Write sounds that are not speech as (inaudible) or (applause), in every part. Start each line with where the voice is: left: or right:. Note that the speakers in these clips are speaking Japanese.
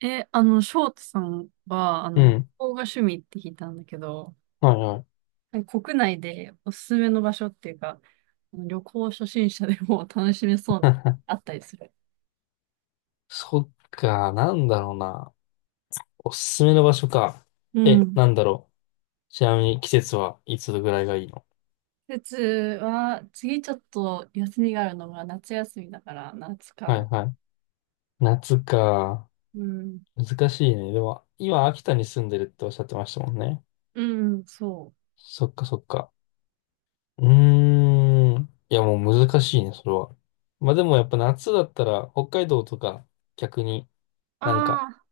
right: え、あの、翔太さんは、
left: う
right: 旅
left: ん。
right: 行が趣味って聞いたんだけど、
left: はいはい。
right: 国内でおすすめの場所っていうか、旅行初心者でも楽しめそうな、あっ
left: (laughs)
right: たりする。
left: そっか、なんだろうな。おすすめの場所か。
right: う
left: え、
right: ん。
left: なんだろう。ちなみに季節はいつぐらいがいいの？
right: 季節は、次ちょっと休みがあるのが夏休みだから、夏か
left: はい
right: な。
left: はい。夏か。
right: うん。
left: 難しいね。でも、今、秋田に住んでるっておっしゃってましたもんね。
right: うん、そう。
left: そっかそっか。うーん。いや、もう難しいね、それは。まあでもやっぱ夏だったら、北海道とか、逆に
right: あ
left: なんか、
right: あ。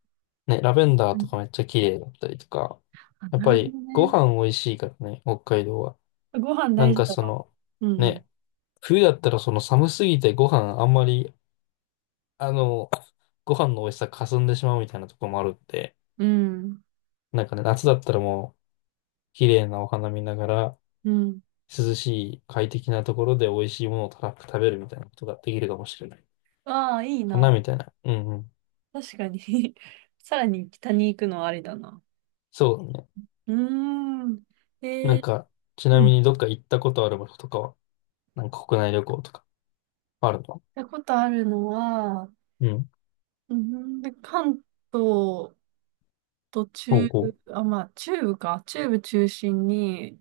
left: ね、ラベンダー
right: う
left: とか
right: ん
left: めっちゃ綺麗だったりとか。
right: あ、
left: やっ
right: な
left: ぱ
right: るほ
left: り、
right: ど
left: ご
right: ね。
left: 飯美味しいからね、北海道は。
right: ご飯
left: な
right: 大
left: ん
right: 事
left: か
right: だ
left: そ
right: わ。
left: の、
right: うん、
left: ね、冬だったらその寒すぎてご飯あんまり、あの、ご飯の美味しさかすんでしまうみたいなところもあるって、
right: うん。うん。
left: なんかね、夏だったらもう、綺麗なお花見ながら、
right: うん。
left: 涼しい快適なところで美味しいものをたらふく食べるみたいなことができるかもしれない。
right: ああ、いい
left: かな
right: な。
left: みたいな。うんうん。
right: 確かに (laughs) さらに北に行くのはありだな。
left: そうだね。
right: うーん。
left: な
right: え
left: ん
right: ー、
left: か、ちな
right: うん。
left: み
right: 行っ
left: にどっか行ったことある場所とかは、なんか国内旅行とかあるの？
right: たことあるのは、
left: うん。
right: うん、で、関東と
left: お
right: 中
left: うおう。
right: 部、あ、まあ、中部か。中部中心に、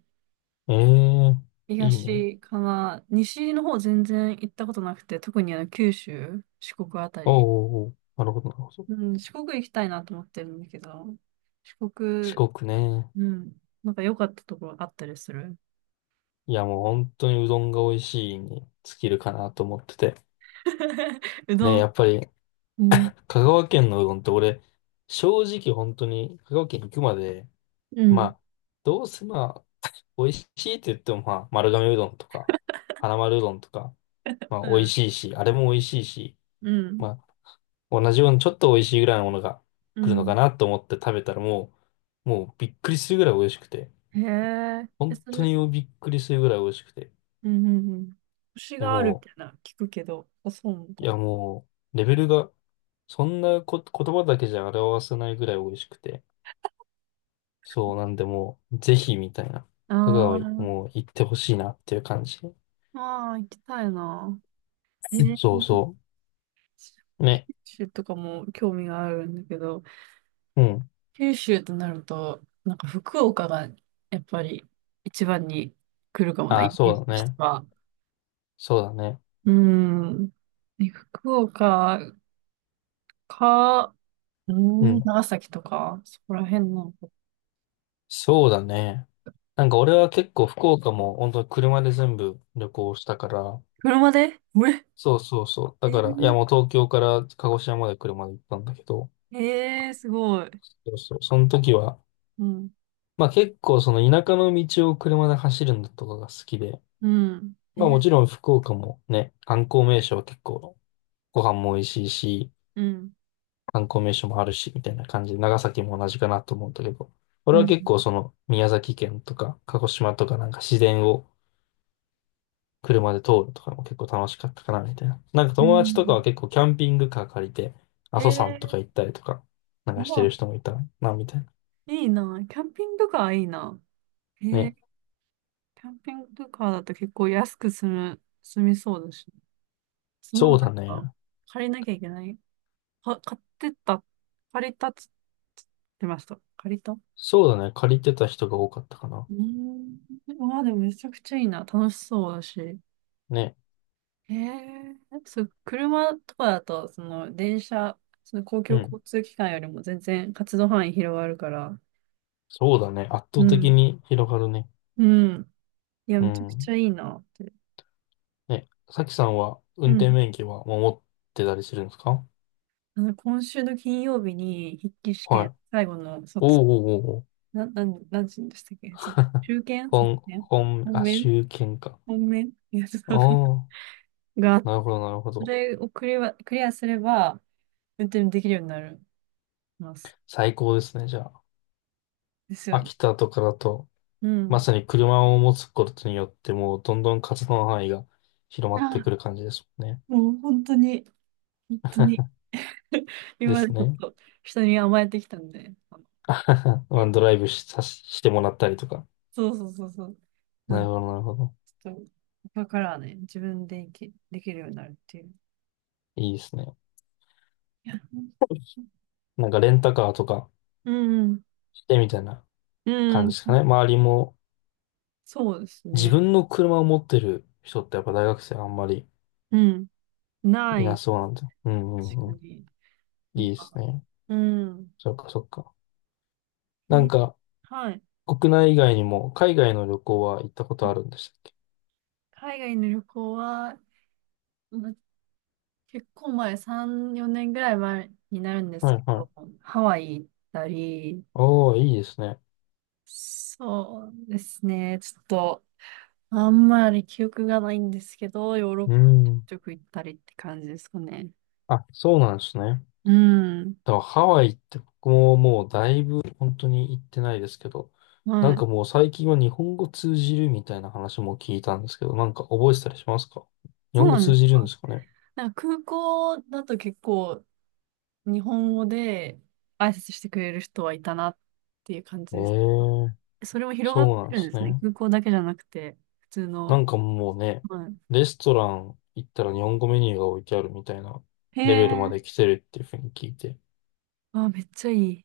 left: ええ、いいね。
right: 東かな。西の方全然行ったことなくて、特に九州、四国あた
left: お
right: り。
left: うおうおう。なるほど、なるほど。
right: うん、四国行きたいなと思ってるんだけど、四
left: 四
right: 国、
left: 国ね。
right: うん、なんか良かったところあったりする？
left: いやもう本当にうどんが美味しいに尽きるかなと思ってて。
right: (laughs) うど
left: ね、や
right: ん。
left: っぱり
right: うん。
left: 香川県のうどんって俺、正直本当に香川県行くまで、
right: う
left: ま
right: ん。
left: あ、どうせまあ、美味しいって言ってもまあ、丸亀うどんとか、花丸うどんとか、まあ
right: う
left: 美味
right: ん。
left: しいし、あれも美味しいし、
right: うん。
left: まあ、同じようにちょっと美味しいぐらいのものが
right: う
left: 来るのか
right: ん
left: なと思って食べたらもう、もうびっくりするぐらい美味しくて、
right: へえ。え、
left: 本
right: そ
left: 当
right: れ、
left: にびっくりするぐらい美味しくて、
right: うんうんうん。星
left: いや
right: があるみ
left: も
right: たい
left: う、
right: な、聞くけど、あ、そうなん
left: い
right: だ。
left: や、もう、レベルが、そんなこ、言葉だけじゃ表せないぐらい美味しくて。そう、なんでもう、ぜひ、みたいな。香川に、
right: あ
left: もう、行ってほしいなっていう感じ。
right: あ、ああ、行きたいな。えー、
left: そうそう。ね。
right: 九州とかも興味があるんだけど、
left: うん。
right: 九州となると、なんか福岡がやっぱり一番に来るかもな、
left: あ
right: イ
left: あ、
right: メージ
left: そう
right: とし
left: だ
right: て
left: ね。
right: は。
left: そうだね。
right: うん。で福岡か、う
left: う
right: ん、
left: ん。
right: 長崎とか、そこら辺なのか。
left: そうだね。なんか俺は結構福岡も本当に車で全部旅行したから、
right: 車でうえ
left: そうそうそう。だから、いや
right: え
left: もう東京から鹿児島まで車で行ったんだけど、
right: ー、すごい。
left: そうそう。その時は、
right: うん。
left: まあ結構その田舎の道を車で走るのとかが好きで、
right: うん。
left: まあも
right: え、
left: ちろん福岡もね、観光名所は結構ご飯も美味しいし、
right: うん。
left: 観光名所もあるし、みたいな感じで、長崎も同じかなと思うんだけど、
right: う
left: 俺は
right: ん。
left: 結構その宮崎県とか鹿児島とかなんか自然を車で通るとかも結構楽しかったかな、みたいな。なんか
right: う
left: 友達とかは
right: ん。
left: 結構キャンピングカー借りて、阿
right: へ
left: 蘇山とか行っ
right: え、
left: たりとか、なん
right: う
left: かして
right: わ、
left: る人もいたな、みたいな。
right: いいな。キャンピングカーいいな。へ
left: ね。
right: え、キャンピングカーだと結構安く済みそうだし。その、な
left: そ
right: ん
left: うだね。
right: か、借りなきゃいけない。は、買ってった、借りたっつつってました。借りたう
left: そうだね。借りてた人が多かったかな。
right: ーん。まあでもめちゃくちゃいいな。楽しそうだし。へ
left: ね。
right: え、そう、車とかだと、その、電車、その公
left: う
right: 共
left: ん。
right: 交通機関よりも全然活動範囲広がるから、
left: そうだね。圧
right: う
left: 倒的
right: ん。
left: に広がるね。
right: うん。いや、
left: う
right: めちゃくち
left: ん。
right: ゃいいなって。
left: ね、さきさんは運
right: う
left: 転
right: ん。
left: 免許はもう持ってたりするんですか？
right: 今週の金曜日に筆記試
left: は
right: 験、
left: い。
right: 最後の卒、
left: おうおうおうおう。
right: なんて言うんでしたっけ、卒、中
left: (laughs)
right: 堅卒検本
left: あ、
right: 面
left: 州県か。
right: 本面いや、ちょっ
left: あ
right: とわかんない
left: あ、
right: (laughs) が、
left: なるほど、なるほ
right: そ
left: ど。
right: れをクリアすれば、運転できるようになります。
left: 最高ですね、じゃあ。
right: ですよ。
left: 秋田とかだと、
right: う
left: ま
right: ん。
left: さに車を持つことによって、もうどんどん活動の範囲が広まって
right: あ
left: くる感じですもんね。
right: もう本当に、本当に、(laughs) 今
left: で
right: まで
left: す
right: ちょっ
left: ね。
right: と人に甘えてきたんで、
left: (laughs) まあ
right: え
left: ドライブし、してもらったりとか。
right: そうそうそうそう。
left: なる
right: ち
left: ほど、なるほど。
right: ょっと、だからね、自分でできるようになるっていう。
left: いいですね。
right: いや
left: なんかレンタカーとか
right: うん、
left: てみたいな
right: う
left: 感
right: ん、
left: じですかね。周りも
right: そうです
left: 自
right: ね。
left: 分の車を持ってる人ってやっぱ大学生あんまり
right: うん、な
left: いな
right: い、
left: そうなんで。うんうんう
right: 確か
left: ん。
right: に。な
left: い
right: ん
left: いです
right: か
left: ね。
right: うん、
left: そっかそっか。なん
right: い
left: か、
right: はい。
left: 国内以外にも海外の旅行は行ったことあるんでしたっけ？
right: 海外の旅行は、ま結構前、3、4年ぐらい前になるんで
left: は
right: すけ
left: いは
right: ど、
left: い。
right: ハワイ行ったり、
left: おー、いいですね。
right: そうですね、ちょっと、あんまり記憶がないんですけど、ヨーロッ
left: う
right: パちょく
left: ん。
right: ちょく行ったりって感じですかね。
left: あ、そうなんですね。
right: うん、
left: だからハワイって僕ももうだいぶ本当に行ってないですけど、な
right: は
left: ん
right: い。
left: かもう最近は日本語通じるみたいな話も聞いたんですけど、なんか覚えてたりしますか？日
right: そう
left: 本語
right: なん
left: 通
right: で
left: じ
right: す
left: るん
right: か？
left: ですかね？
right: なんか空港だと結構日本語で挨拶してくれる人はいたなっていう感
left: え
right: じです。
left: え、
right: それも広がっ
left: そうなん
right: て
left: で
right: るん
left: す
right: ですね。
left: ね。
right: 空港だけじゃなくて、普通
left: な
right: の。
left: んかもうね、
right: は
left: レストラン行ったら日本語メニューが置いてあるみたいな
right: い。へ
left: レベルま
right: え。
left: で来てるっていうふうに聞いて、
right: あ、めっちゃいい。い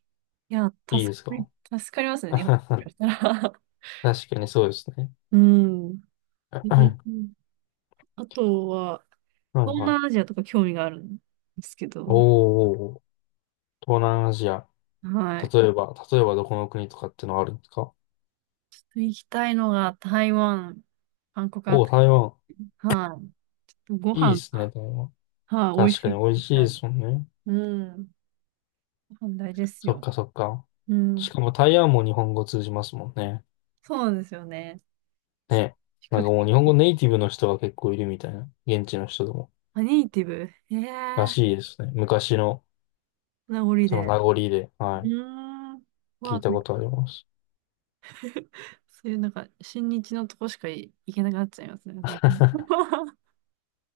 right: や、
left: いいですか？
right: 助かります
left: (laughs)
right: ね、日本か
left: 確
right: らしたら。
left: かにそうですね。
right: (laughs) うん。
left: (clears throat)
right: え
left: は
right: あとは、
left: い
right: 東
left: はい。
right: 南アジアとか興味があるんですけ
left: おー
right: ど、
left: おーおー、東南アジア。
right: はい。
left: 例えば、例えばどこの国とかってのはあるんですか？
right: ちょっと行きたいのが台湾、韓国あ
left: おお
right: た
left: ー、台湾。
right: り。はい。ちょっとご
left: いいで
right: 飯
left: すね、
right: が。
left: 台湾。
right: はい、美味
left: 確か
right: しいっ
left: に
right: て
left: 美味
right: 言っ
left: しい
right: た
left: で
right: んで。
left: すもんね。
right: うん。ご飯大事です
left: そっ
right: よ。
left: かそっか。
right: うん。
left: しかも台湾も日本語通じますもんね。
right: そうなんですよね。
left: ね。
right: 比
left: な
right: 較
left: ん
right: 的。
left: かもう日本語ネイティブの人が結構いるみたいな。現地の人でも。
right: あ、ネイティブ。え
left: ら
right: え
left: しいですね。昔の、
right: 名残
left: その
right: で。
left: 名残で、
right: う
left: は
right: ーん。う
left: い。聞い
right: わ、
left: た
right: めっち
left: ことあ
right: ゃ
left: ります。
right: (laughs) そういうなんか、親日のとこしかい行けなくなっちゃいますね。なんか (laughs)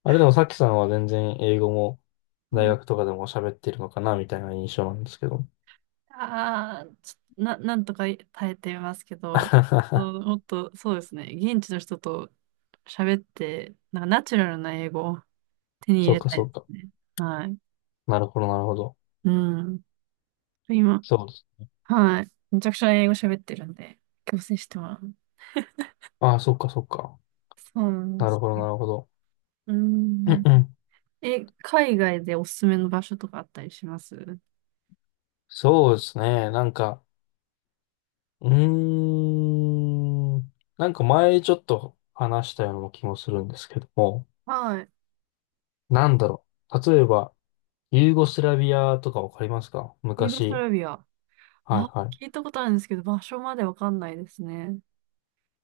left: あれでもさっきさんは全然英語も
right: う
left: 大
right: ん。
left: 学とかでも喋ってるのかなみたいな印象なんですけど。
right: ああ、ちょな、なんとか耐えてますけど、う
left: (laughs)
right: んもっと、そうですね。現地の人と喋って、なんかナチュラルな英語を手に入
left: そう
right: れ
left: か、
right: た
left: そ
right: いで
left: うか。
right: すね。はい。
left: なるほど、なるほど。
right: うん。今、
left: そうです。
right: はい。めちゃくちゃ英語喋ってるんで、強制してもらう。
left: ああ、そうか、そうか。
right: そうなん
left: な
right: で
left: る
right: す
left: ほど、
right: ね。
left: なるほど。
right: う
left: うん
right: ん。
left: うん。
right: え、海外でおすすめの場所とかあったりします？
left: そうですね。なんか、うーん。なんか前ちょっと話したような気もするんですけども。
right: はい。
left: なんだろう。例えば、ユーゴスラビアとかわかりますか？
right: ユーゴス
left: 昔。
right: ラビア。
left: はい
right: あ、
left: は
right: 聞い
left: い。
right: たことあるんですけど、場所までわかんないですね。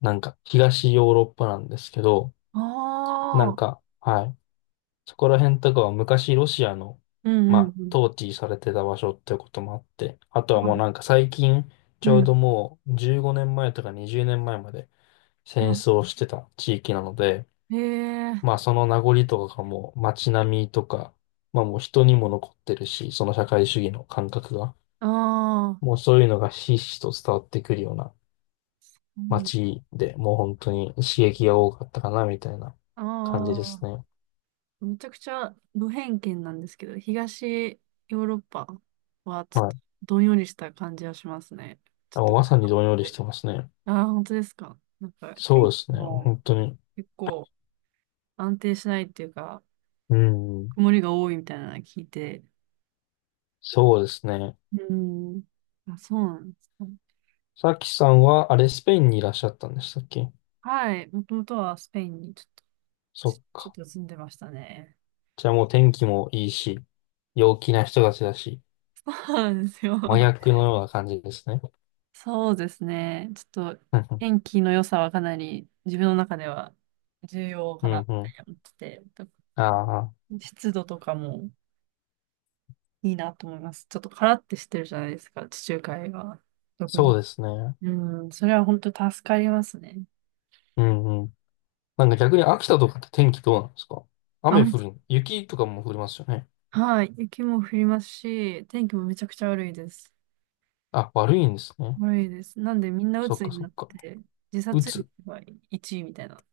left: なんか、東ヨーロッパなんですけど、
right: あ
left: なん
right: あ。
left: か、はい。そこら辺とかは昔ロシアの、
right: う
left: ま
right: んうん
left: あ、
right: うん。
left: 統治されてた場所ってこともあって、あとは
right: は
left: もう
right: い
left: なんか最近、ち
right: う
left: ょうど
right: ん。
left: もう15年前とか20年前まで戦
right: あ、
left: 争してた地域なので、
right: へえ。
left: まあその名残とかがもう街並みとか、まあもう人にも残ってるし、その社会主義の感覚が。
right: ああ。
left: もうそういうのがひしひしと伝わってくるような
right: うん。
left: 街で、もう本当に刺激が多かったかな、みたいな
right: あ
left: 感じです
right: あ。
left: ね。
right: めちゃくちゃ無偏見なんですけど、東ヨーロッパはちょっ
left: は
right: と
left: い。
right: どんよりした感じはしますね。ち
left: あも
right: ょ
left: う
right: っと、
left: まさにどんより
right: は
left: し
right: い
left: てますね。
right: ああ、本当ですか？なんか
left: そう
right: 天
left: で
right: 気
left: すね。
right: も
left: 本当に。
right: 結構安定しないっていうか、
left: うん。
right: 曇りが多いみたいなの聞いて、
left: そうですね。
right: うん、あ、そうなんですか？
left: さきさんは、あれ、スペインにいらっしゃったんでしたっけ？
right: はい、もともとはスペインに
left: そっ
right: ちょっ
left: か。
right: と住んでましたね。
left: じゃあもう天気もいいし、陽気な人たちだし、
right: そうなんですよ。
left: 真逆のような感じですね。
right: そうですね。ちょっと、
left: うんうん。
right: 天気の良さはかなり自分の中では重要
left: う
right: かなっ
left: んう
right: て
left: ん、
right: 思ってて、
left: ああ、
right: 湿度とかもいいなと思います。ちょっとカラッてしてるじゃないですか、地中海は。特
left: そう
right: に。
left: ですね。
right: うん、それは本当助かりますね。
left: うんうん。なんか逆に秋田とかって天気どうなんですか？雨
right: 雨、
left: 降る、雪とかも降りますよね。
right: はい、雪も降りますし、天気もめちゃくちゃ悪いです。
left: あ、悪いんですね。
right: 悪いです。なんでみんな
left: そっ
right: 鬱
left: か
right: に
left: そ
right: な
left: っ
right: っ
left: か。
right: て、自
left: う
right: 殺率
left: つ。
right: が1位みたいな。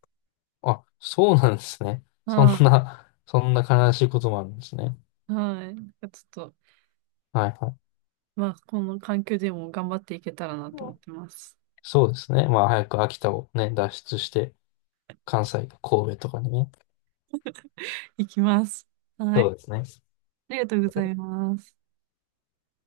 left: あ、そうなんですね。そん
right: あ
left: な、そんな悲しいこともあるんですね。
right: あ、はい。なんかちょっと
left: はいはい。
right: まあ、この環境でも頑張っていけたらなと思ってます。
left: そうですね。まあ早く秋田をね、脱出して、関西、神戸とかにね。
right: いきます。は
left: そう
right: い。
left: ですね。
right: ありがとうございます。